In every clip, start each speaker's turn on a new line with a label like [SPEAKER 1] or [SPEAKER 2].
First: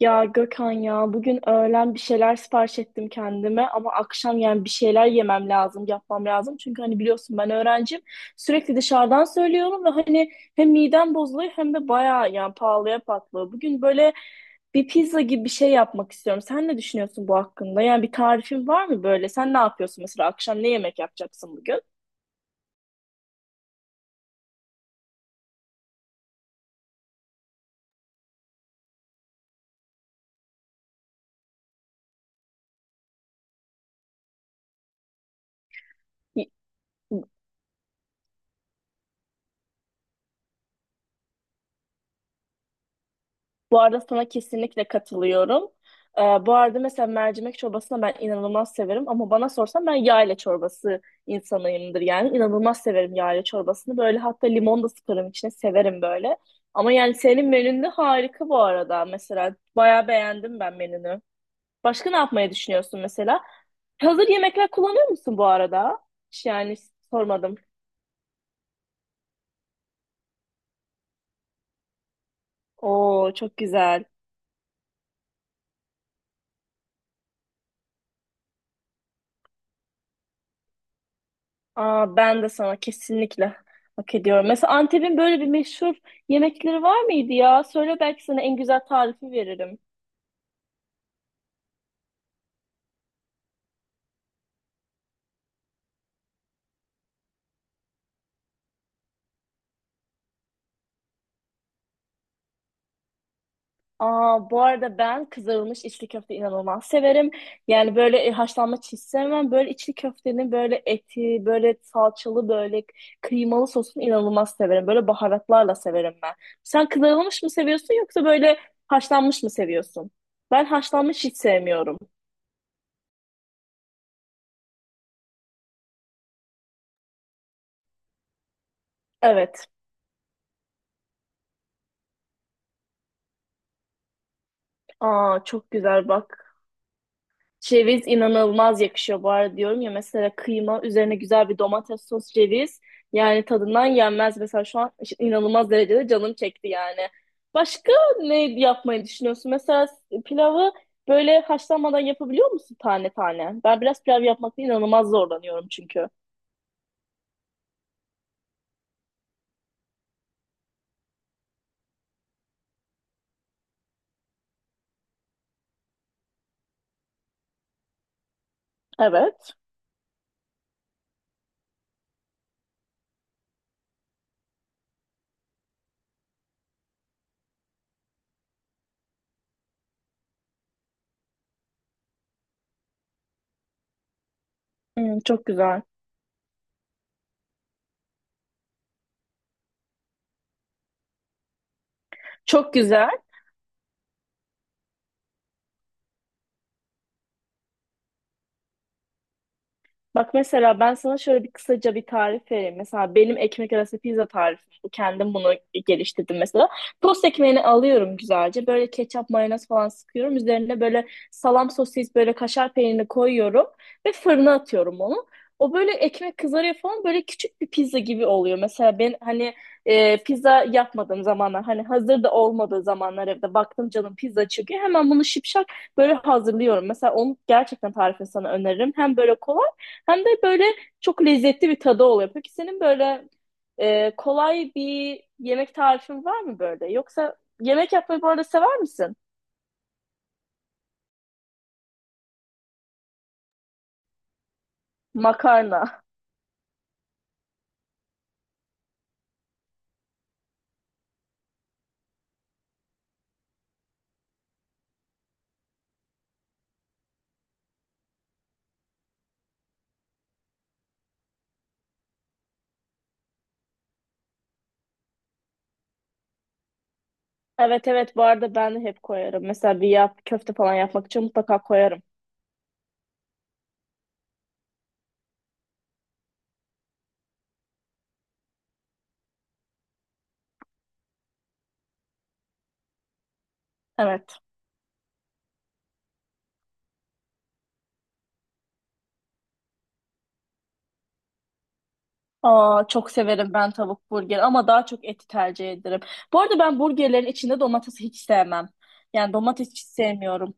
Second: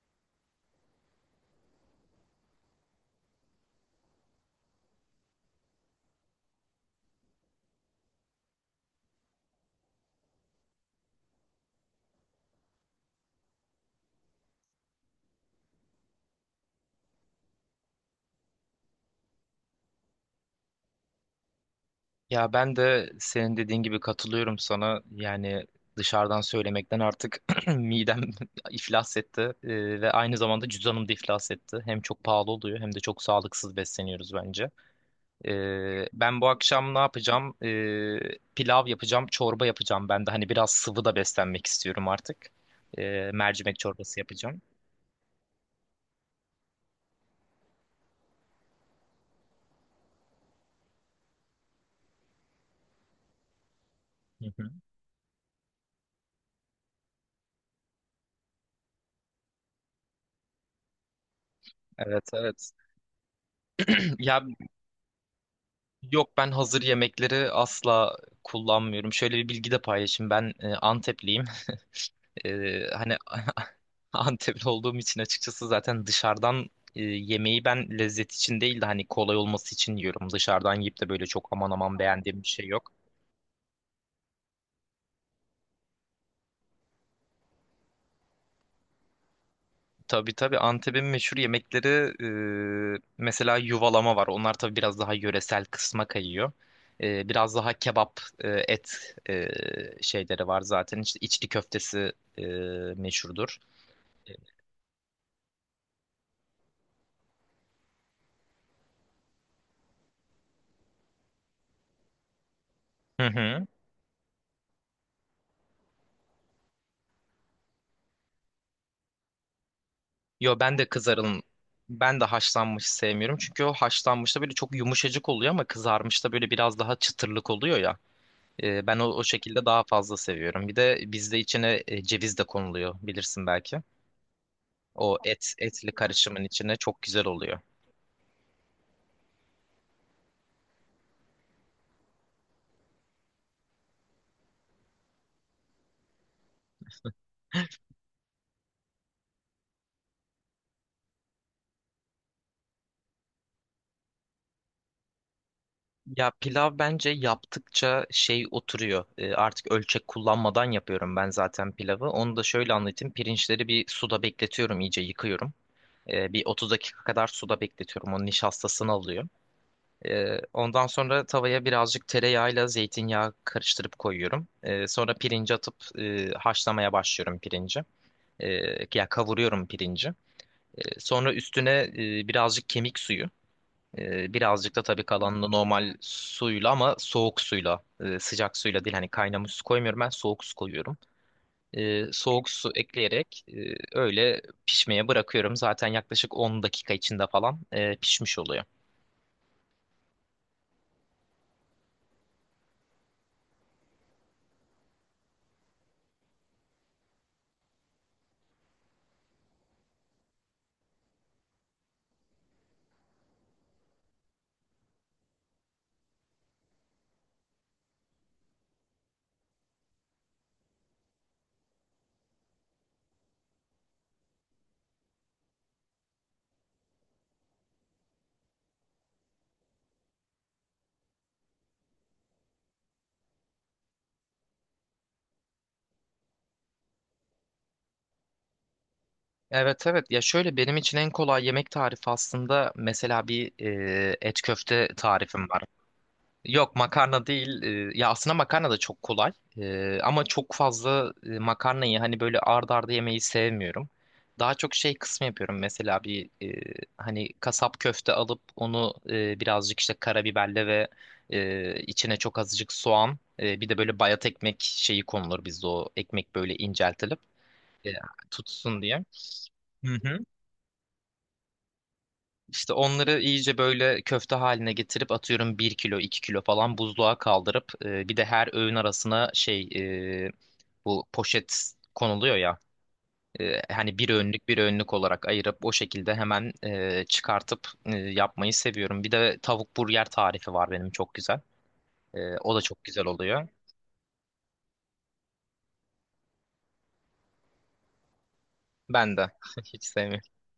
[SPEAKER 1] Ya Gökhan ya bugün öğlen bir şeyler sipariş ettim kendime ama akşam yani bir şeyler yemem lazım, yapmam lazım. Çünkü hani biliyorsun ben öğrencim. Sürekli dışarıdan söylüyorum ve hani hem midem bozuluyor hem de bayağı yani pahalıya patlıyor. Bugün böyle bir pizza gibi bir şey yapmak istiyorum. Sen ne düşünüyorsun bu hakkında? Yani bir tarifin var mı böyle? Sen ne yapıyorsun mesela akşam ne yemek yapacaksın bugün?
[SPEAKER 2] Ya ben de senin dediğin gibi katılıyorum sana. Yani dışarıdan söylemekten artık midem iflas etti. Ve aynı zamanda cüzdanım da iflas etti. Hem çok pahalı oluyor hem de çok sağlıksız besleniyoruz bence. Ben bu akşam ne yapacağım? Pilav yapacağım, çorba yapacağım. Ben de hani biraz sıvı da beslenmek istiyorum artık. Mercimek
[SPEAKER 1] Bu arada
[SPEAKER 2] çorbası
[SPEAKER 1] sana
[SPEAKER 2] yapacağım.
[SPEAKER 1] kesinlikle katılıyorum. Bu arada mesela mercimek çorbasını ben inanılmaz severim ama bana sorsan ben yayla çorbası insanıyımdır yani. İnanılmaz severim yayla çorbasını. Böyle
[SPEAKER 2] Hı
[SPEAKER 1] hatta
[SPEAKER 2] hı.
[SPEAKER 1] limon da sıkarım içine severim böyle. Ama yani senin menün de harika bu arada mesela. Bayağı beğendim ben menünü. Başka ne
[SPEAKER 2] Evet
[SPEAKER 1] yapmayı
[SPEAKER 2] evet.
[SPEAKER 1] düşünüyorsun mesela? Hazır
[SPEAKER 2] Ya
[SPEAKER 1] yemekler kullanıyor musun bu arada?
[SPEAKER 2] Yok,
[SPEAKER 1] Hiç.
[SPEAKER 2] ben
[SPEAKER 1] Yani
[SPEAKER 2] hazır yemekleri
[SPEAKER 1] sormadım.
[SPEAKER 2] asla kullanmıyorum. Şöyle bir bilgi de paylaşayım. Ben Antepliyim. Hani
[SPEAKER 1] Oo, çok güzel.
[SPEAKER 2] Antepli olduğum için açıkçası zaten dışarıdan yemeği ben lezzet için değil de hani kolay olması için yiyorum. Dışarıdan yiyip de böyle çok aman aman
[SPEAKER 1] Aa,
[SPEAKER 2] beğendiğim
[SPEAKER 1] ben
[SPEAKER 2] bir
[SPEAKER 1] de
[SPEAKER 2] şey
[SPEAKER 1] sana
[SPEAKER 2] yok.
[SPEAKER 1] kesinlikle hak ediyorum. Mesela Antep'in böyle bir meşhur yemekleri var mıydı ya? Söyle belki sana en güzel tarifi veririm.
[SPEAKER 2] Tabii tabii, Antep'in meşhur yemekleri mesela yuvalama var. Onlar tabii biraz daha yöresel kısma kayıyor. Biraz daha kebap, et şeyleri var zaten. İşte içli köftesi meşhurdur.
[SPEAKER 1] Aa, bu arada ben kızarılmış içli köfte inanılmaz severim. Yani böyle haşlanmış hiç sevmem. Böyle içli köftenin böyle eti, böyle salçalı, böyle
[SPEAKER 2] Hı hı.
[SPEAKER 1] kıymalı sosunu inanılmaz severim. Böyle baharatlarla severim ben. Sen kızarılmış mı seviyorsun yoksa böyle haşlanmış mı seviyorsun?
[SPEAKER 2] Yo
[SPEAKER 1] Ben
[SPEAKER 2] ben de
[SPEAKER 1] haşlanmış hiç
[SPEAKER 2] kızarın
[SPEAKER 1] sevmiyorum.
[SPEAKER 2] ben de haşlanmış sevmiyorum. Çünkü o haşlanmışta böyle çok yumuşacık oluyor ama kızarmışta böyle biraz daha çıtırlık oluyor ya. Ben o şekilde
[SPEAKER 1] Evet.
[SPEAKER 2] daha fazla seviyorum. Bir de bizde içine ceviz de konuluyor, bilirsin belki. O
[SPEAKER 1] Aa,
[SPEAKER 2] et
[SPEAKER 1] çok
[SPEAKER 2] etli
[SPEAKER 1] güzel
[SPEAKER 2] karışımın
[SPEAKER 1] bak.
[SPEAKER 2] içine çok güzel oluyor.
[SPEAKER 1] Ceviz inanılmaz yakışıyor bu arada diyorum ya, mesela kıyma üzerine güzel bir domates sos ceviz yani tadından yenmez, mesela şu an işte inanılmaz derecede canım çekti yani. Başka ne yapmayı düşünüyorsun? Mesela pilavı böyle haşlanmadan yapabiliyor musun tane tane? Ben biraz pilav yapmakta inanılmaz zorlanıyorum çünkü.
[SPEAKER 2] Ya pilav bence yaptıkça şey oturuyor. Artık ölçek kullanmadan yapıyorum ben zaten pilavı. Onu da şöyle anlatayım. Pirinçleri bir suda bekletiyorum, iyice yıkıyorum. Bir 30 dakika kadar suda bekletiyorum. Onun nişastasını alıyor.
[SPEAKER 1] Evet.
[SPEAKER 2] Ondan sonra tavaya birazcık tereyağıyla zeytinyağı karıştırıp koyuyorum. Sonra pirinci atıp haşlamaya başlıyorum pirinci. Ee, Ya kavuruyorum pirinci. Sonra üstüne birazcık kemik suyu. Birazcık da tabii
[SPEAKER 1] Hmm, çok
[SPEAKER 2] kalanını
[SPEAKER 1] güzel.
[SPEAKER 2] normal suyla ama soğuk suyla, sıcak suyla değil. Hani kaynamış su koymuyorum, ben soğuk su koyuyorum. Soğuk su
[SPEAKER 1] Çok güzel.
[SPEAKER 2] ekleyerek öyle pişmeye bırakıyorum. Zaten yaklaşık 10 dakika içinde falan pişmiş oluyor.
[SPEAKER 1] Bak mesela ben sana şöyle bir kısaca bir tarif vereyim. Mesela benim ekmek arası pizza tarifim bu. Kendim bunu geliştirdim mesela. Tost ekmeğini alıyorum güzelce. Böyle ketçap, mayonez falan sıkıyorum. Üzerine böyle salam sosis, böyle kaşar peynirini koyuyorum. Ve fırına atıyorum onu. O böyle ekmek kızarıyor falan, böyle küçük bir pizza gibi oluyor. Mesela ben hani pizza yapmadığım zamanlar, hani hazır da olmadığı zamanlar, evde baktım canım pizza çıkıyor. Hemen bunu şipşak böyle hazırlıyorum. Mesela onu gerçekten tarifini sana öneririm. Hem böyle kolay hem de böyle çok lezzetli bir tadı oluyor. Peki senin böyle kolay bir yemek tarifin var mı böyle? Yoksa yemek yapmayı bu arada sever misin?
[SPEAKER 2] Evet evet. Ya şöyle, benim için en kolay yemek tarifi aslında mesela bir et köfte tarifim var.
[SPEAKER 1] Makarna.
[SPEAKER 2] Yok, makarna değil. Ya aslında makarna da çok kolay. Ama çok fazla makarnayı hani böyle ard arda yemeyi sevmiyorum. Daha çok şey kısmı yapıyorum. Mesela bir hani kasap köfte alıp onu birazcık işte karabiberle ve içine çok azıcık soğan, bir de böyle bayat ekmek şeyi konulur bizde, o ekmek böyle inceltilip
[SPEAKER 1] Evet,
[SPEAKER 2] e,
[SPEAKER 1] evet, bu arada ben de
[SPEAKER 2] tutsun
[SPEAKER 1] hep
[SPEAKER 2] diye.
[SPEAKER 1] koyarım. Mesela bir
[SPEAKER 2] Hı hı.
[SPEAKER 1] köfte falan yapmak için mutlaka koyarım.
[SPEAKER 2] İşte onları iyice böyle köfte haline getirip atıyorum, bir kilo 2 kilo falan buzluğa kaldırıp bir de her öğün arasına şey, e, bu poşet konuluyor ya, hani bir
[SPEAKER 1] Evet.
[SPEAKER 2] öğünlük bir öğünlük olarak ayırıp o şekilde hemen çıkartıp yapmayı seviyorum. Bir de tavuk burger tarifi var benim, çok güzel. O da çok
[SPEAKER 1] Aa,
[SPEAKER 2] güzel
[SPEAKER 1] çok
[SPEAKER 2] oluyor.
[SPEAKER 1] severim ben tavuk burgeri ama daha çok eti tercih ederim. Bu arada ben burgerlerin içinde domatesi hiç sevmem.
[SPEAKER 2] Ben de
[SPEAKER 1] Yani domates hiç
[SPEAKER 2] hiç sevmiyorum.
[SPEAKER 1] sevmiyorum.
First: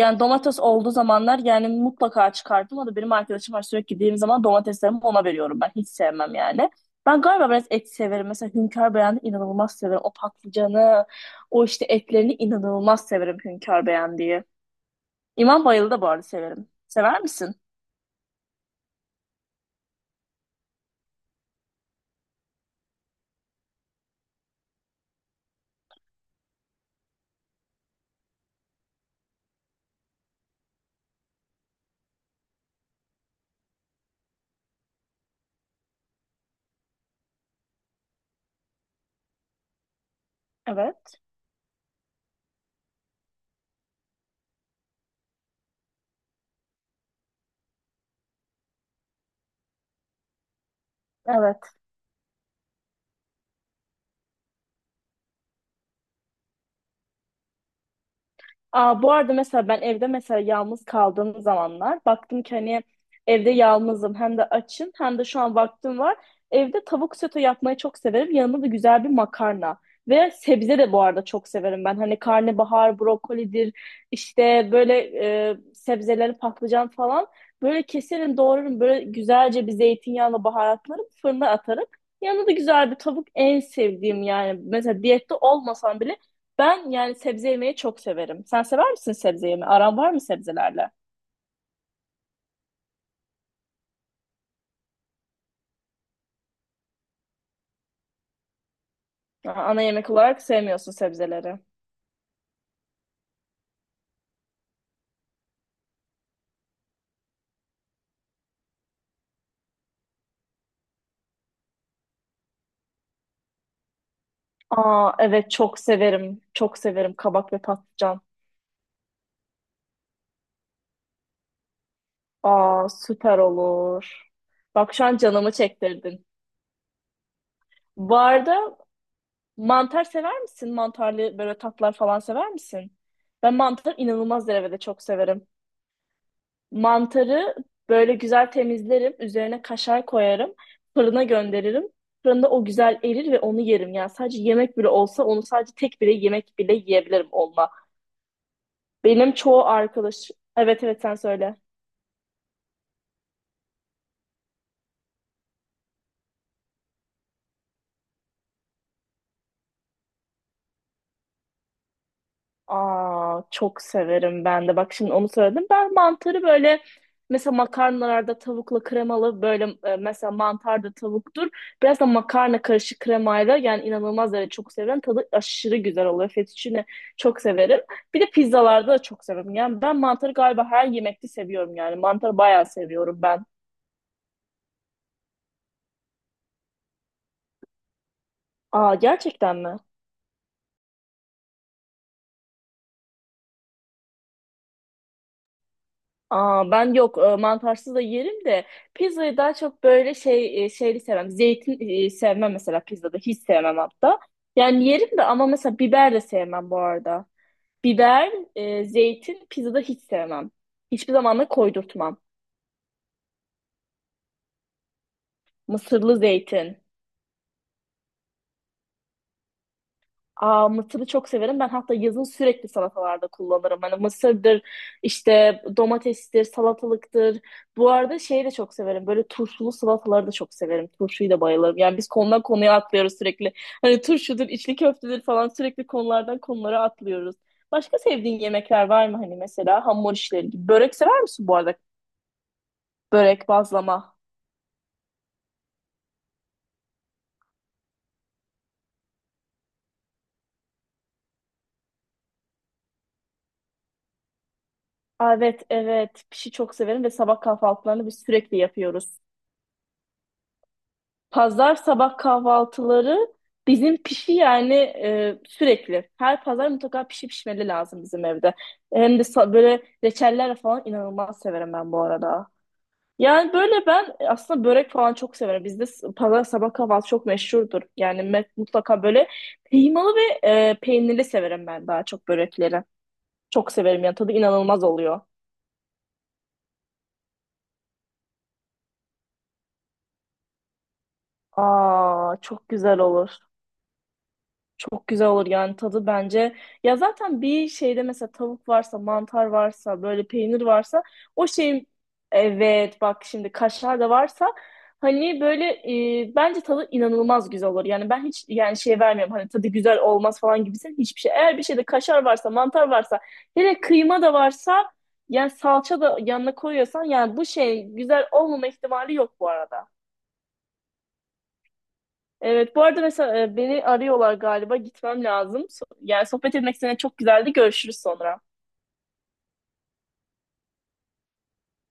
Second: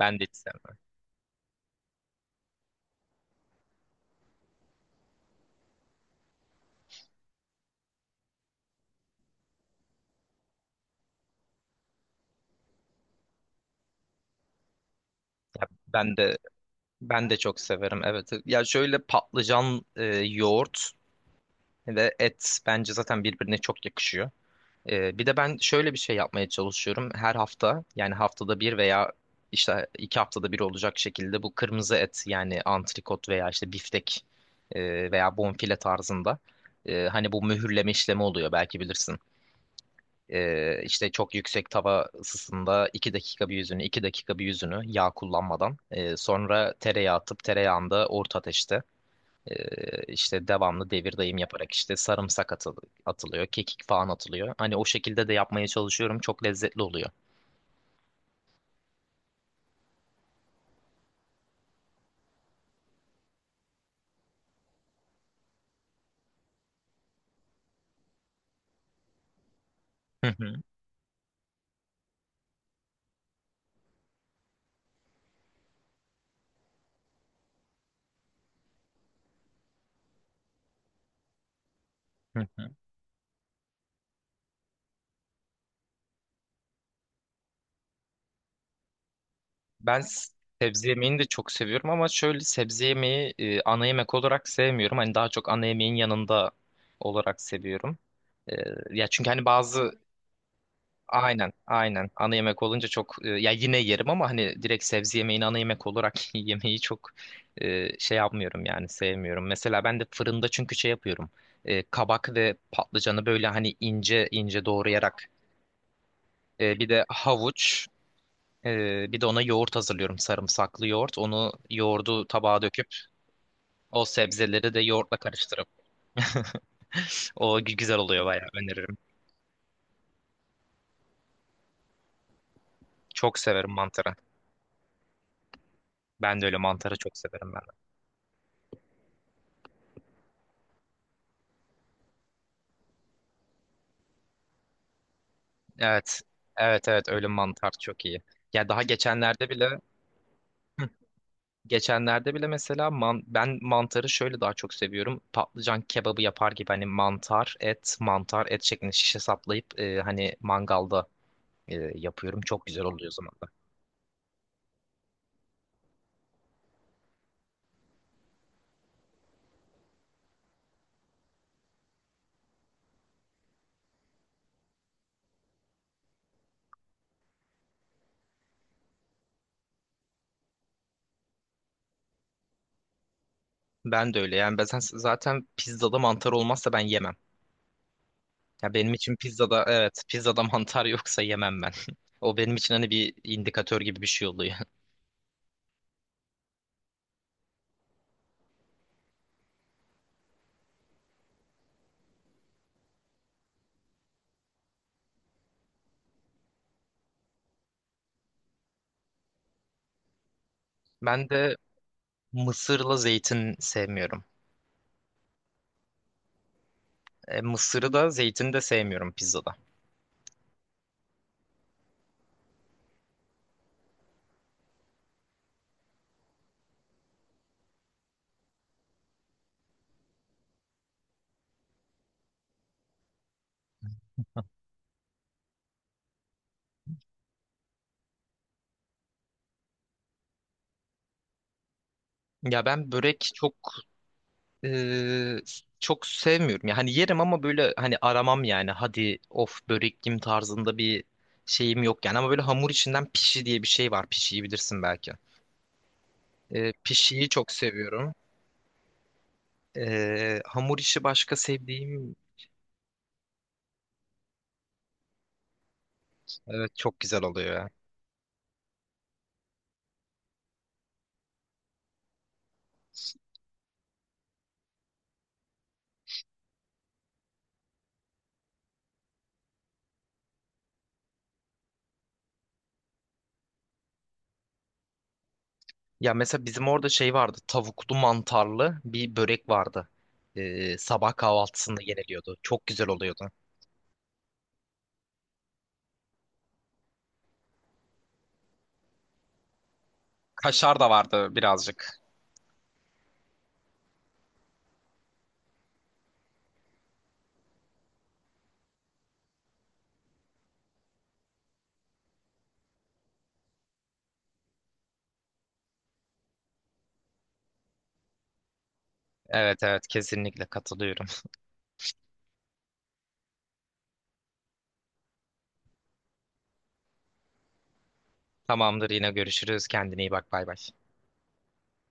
[SPEAKER 2] Ben de hiç
[SPEAKER 1] domates
[SPEAKER 2] sevmem.
[SPEAKER 1] olduğu zamanlar yani mutlaka çıkardım. O da benim arkadaşım var, sürekli gittiğim zaman domateslerimi ona veriyorum. Ben hiç sevmem yani. Ben galiba biraz et severim. Mesela Hünkar Beyan'ı inanılmaz severim. O patlıcanı, o işte etlerini inanılmaz severim Hünkar Beyan diye. İmam
[SPEAKER 2] Ya
[SPEAKER 1] Bayıl'ı da bu
[SPEAKER 2] ben
[SPEAKER 1] arada
[SPEAKER 2] de
[SPEAKER 1] severim. Sever
[SPEAKER 2] ben de
[SPEAKER 1] misin?
[SPEAKER 2] çok severim. Evet. Ya şöyle, patlıcan yoğurt ve et bence zaten birbirine çok yakışıyor. Bir de ben şöyle bir şey yapmaya çalışıyorum. Her hafta, yani haftada bir veya işte iki haftada bir olacak şekilde bu kırmızı et, yani antrikot veya işte biftek veya bonfile tarzında, hani bu mühürleme işlemi oluyor, belki bilirsin. İşte
[SPEAKER 1] Evet.
[SPEAKER 2] çok yüksek tava ısısında 2 dakika bir yüzünü 2 dakika bir yüzünü yağ kullanmadan, sonra tereyağı atıp tereyağında orta ateşte işte devamlı devir dayım yaparak
[SPEAKER 1] Evet.
[SPEAKER 2] işte sarımsak atılıyor, kekik falan atılıyor. Hani o şekilde de yapmaya çalışıyorum. Çok lezzetli oluyor.
[SPEAKER 1] Aa, bu arada mesela ben evde mesela yalnız kaldığım zamanlar baktım ki hani evde yalnızım, hem de açım, hem de şu an vaktim var. Evde tavuk sote yapmayı çok severim. Yanında da güzel bir makarna. Ve
[SPEAKER 2] Hı hı,
[SPEAKER 1] sebze de bu arada çok severim ben. Hani karnabahar, brokolidir, işte böyle sebzeleri, patlıcan falan. Böyle keserim, doğrarım. Böyle güzelce bir zeytinyağla baharatlarım, fırına atarım.
[SPEAKER 2] hı
[SPEAKER 1] Yanında da
[SPEAKER 2] hı.
[SPEAKER 1] güzel bir tavuk en sevdiğim yani. Mesela diyette olmasam bile ben yani sebze yemeyi çok severim. Sen sever misin sebze yemeyi? Aran
[SPEAKER 2] Ben
[SPEAKER 1] var mı
[SPEAKER 2] s- sebze
[SPEAKER 1] sebzelerle?
[SPEAKER 2] yemeğini de çok seviyorum ama şöyle sebze yemeği ana yemek olarak sevmiyorum. Hani daha çok ana yemeğin yanında olarak seviyorum. Ee, Ya çünkü hani
[SPEAKER 1] Aa, ana
[SPEAKER 2] bazı...
[SPEAKER 1] yemek olarak sevmiyorsun
[SPEAKER 2] Aynen,
[SPEAKER 1] sebzeleri.
[SPEAKER 2] aynen. Ana yemek olunca çok ya yine yerim ama hani direkt sebze yemeğini ana yemek olarak yemeyi çok şey yapmıyorum, yani sevmiyorum. Mesela ben de fırında çünkü şey yapıyorum. Kabak ve patlıcanı böyle hani ince ince
[SPEAKER 1] Aa,
[SPEAKER 2] doğrayarak,
[SPEAKER 1] evet çok severim. Çok
[SPEAKER 2] bir de
[SPEAKER 1] severim kabak ve
[SPEAKER 2] havuç,
[SPEAKER 1] patlıcan.
[SPEAKER 2] bir de ona yoğurt hazırlıyorum, sarımsaklı yoğurt. Onu yoğurdu tabağa döküp
[SPEAKER 1] Aa, süper
[SPEAKER 2] o
[SPEAKER 1] olur.
[SPEAKER 2] sebzeleri de
[SPEAKER 1] Bak şu
[SPEAKER 2] yoğurtla
[SPEAKER 1] an canımı
[SPEAKER 2] karıştırıp
[SPEAKER 1] çektirdin.
[SPEAKER 2] o güzel
[SPEAKER 1] Bu
[SPEAKER 2] oluyor, bayağı
[SPEAKER 1] arada
[SPEAKER 2] öneririm.
[SPEAKER 1] mantar sever misin? Mantarlı böyle tatlar falan sever misin?
[SPEAKER 2] Çok
[SPEAKER 1] Ben
[SPEAKER 2] severim
[SPEAKER 1] mantar
[SPEAKER 2] mantarı.
[SPEAKER 1] inanılmaz derecede çok severim.
[SPEAKER 2] Ben de öyle, mantarı çok severim.
[SPEAKER 1] Mantarı böyle güzel temizlerim. Üzerine kaşar koyarım. Fırına gönderirim. Fırında o güzel erir ve onu yerim. Yani sadece yemek bile olsa onu sadece tek bile
[SPEAKER 2] Evet.
[SPEAKER 1] yemek bile
[SPEAKER 2] Evet evet, ölü
[SPEAKER 1] yiyebilirim onunla.
[SPEAKER 2] mantar çok iyi. Ya daha
[SPEAKER 1] Benim
[SPEAKER 2] geçenlerde
[SPEAKER 1] çoğu
[SPEAKER 2] bile...
[SPEAKER 1] arkadaş. Evet,
[SPEAKER 2] Hı.
[SPEAKER 1] evet, sen söyle.
[SPEAKER 2] Geçenlerde bile mesela ben mantarı şöyle daha çok seviyorum. Patlıcan kebabı yapar gibi hani mantar, et, mantar, et şeklinde şişe saplayıp hani mangalda yapıyorum. Çok güzel oluyor o zaman
[SPEAKER 1] Aa,
[SPEAKER 2] da.
[SPEAKER 1] çok severim ben de. Bak şimdi onu söyledim. Ben mantarı böyle mesela makarnalarda tavukla kremalı, böyle mesela mantar da tavuktur. Biraz da makarna karışık kremayla yani inanılmaz derece çok severim. Tadı aşırı güzel oluyor. Fettuccine çok severim. Bir de pizzalarda da çok severim. Yani ben mantarı galiba her yemekte seviyorum yani. Mantarı bayağı seviyorum ben.
[SPEAKER 2] Ben de öyle. Yani ben zaten pizzada mantar olmazsa ben yemem. Ya benim
[SPEAKER 1] Aa,
[SPEAKER 2] için
[SPEAKER 1] gerçekten
[SPEAKER 2] pizzada,
[SPEAKER 1] mi?
[SPEAKER 2] evet, pizzada mantar yoksa yemem ben. O benim için hani bir indikatör gibi bir şey oluyor.
[SPEAKER 1] Aa, ben yok, mantarsız da yerim de pizzayı daha çok böyle şey, şeyli sevmem. Zeytin sevmem mesela, pizzada hiç sevmem hatta. Yani yerim de ama mesela biber de sevmem bu arada. Biber, zeytin pizzada hiç sevmem. Hiçbir
[SPEAKER 2] Ben
[SPEAKER 1] zaman da
[SPEAKER 2] de
[SPEAKER 1] koydurtmam.
[SPEAKER 2] mısırla zeytin sevmiyorum.
[SPEAKER 1] Mısırlı zeytin.
[SPEAKER 2] Mısırı da zeytini de sevmiyorum pizzada.
[SPEAKER 1] Aa, mısırı çok severim. Ben hatta yazın sürekli salatalarda kullanırım. Hani mısırdır, işte domatestir, salatalıktır. Bu arada şeyi de çok severim. Böyle turşulu salataları da çok severim. Turşuyu da bayılırım. Yani biz konudan konuya atlıyoruz sürekli. Hani turşudur, içli köftedir falan, sürekli konulardan konulara atlıyoruz. Başka sevdiğin yemekler var mı, hani mesela hamur işleri gibi? Börek sever misin bu arada?
[SPEAKER 2] Ya ben börek
[SPEAKER 1] Börek,
[SPEAKER 2] çok
[SPEAKER 1] bazlama.
[SPEAKER 2] e, çok sevmiyorum. Yani yerim ama böyle hani aramam yani. Hadi of, börek yiyeyim tarzında bir şeyim yok yani. Ama böyle hamur içinden pişi diye bir şey var. Pişiyi bilirsin belki.
[SPEAKER 1] Aa, evet, evet. Pişi çok severim ve
[SPEAKER 2] Pişiyi
[SPEAKER 1] sabah
[SPEAKER 2] çok
[SPEAKER 1] kahvaltılarını
[SPEAKER 2] seviyorum.
[SPEAKER 1] biz sürekli yapıyoruz.
[SPEAKER 2] Hamur işi başka
[SPEAKER 1] Pazar
[SPEAKER 2] sevdiğim...
[SPEAKER 1] sabah kahvaltıları bizim pişi yani sürekli. Her pazar
[SPEAKER 2] Evet, çok
[SPEAKER 1] mutlaka
[SPEAKER 2] güzel
[SPEAKER 1] pişi
[SPEAKER 2] oluyor
[SPEAKER 1] pişmeli
[SPEAKER 2] ya.
[SPEAKER 1] lazım bizim evde. Hem de böyle reçeller falan inanılmaz severim ben bu arada. Yani böyle ben aslında börek falan çok severim. Bizde pazar sabah kahvaltı çok meşhurdur. Yani mutlaka böyle kıymalı ve peynirli severim ben daha çok börekleri. Çok severim yani tadı inanılmaz oluyor.
[SPEAKER 2] Ya mesela bizim orada şey vardı. Tavuklu mantarlı bir börek vardı. Sabah kahvaltısında yeniliyordu.
[SPEAKER 1] Aa,
[SPEAKER 2] Çok
[SPEAKER 1] çok
[SPEAKER 2] güzel
[SPEAKER 1] güzel
[SPEAKER 2] oluyordu.
[SPEAKER 1] olur. Çok güzel olur yani tadı bence. Ya zaten bir şeyde mesela tavuk varsa, mantar varsa, böyle peynir
[SPEAKER 2] Kaşar da
[SPEAKER 1] varsa
[SPEAKER 2] vardı
[SPEAKER 1] o şeyin,
[SPEAKER 2] birazcık.
[SPEAKER 1] evet bak şimdi kaşar da varsa, hani böyle bence tadı inanılmaz güzel olur. Yani ben hiç yani şey vermiyorum hani tadı güzel olmaz falan gibisin, hiçbir şey. Eğer bir şeyde kaşar varsa, mantar varsa, hele kıyma da varsa, yani salça da yanına koyuyorsan, yani bu şey güzel olmama ihtimali yok bu
[SPEAKER 2] Evet evet,
[SPEAKER 1] arada.
[SPEAKER 2] kesinlikle katılıyorum.
[SPEAKER 1] Evet, bu arada mesela beni arıyorlar galiba. Gitmem lazım. Yani sohbet etmek seninle çok güzeldi. Görüşürüz sonra.
[SPEAKER 2] Tamamdır, yine görüşürüz. Kendine iyi bak, bay bay.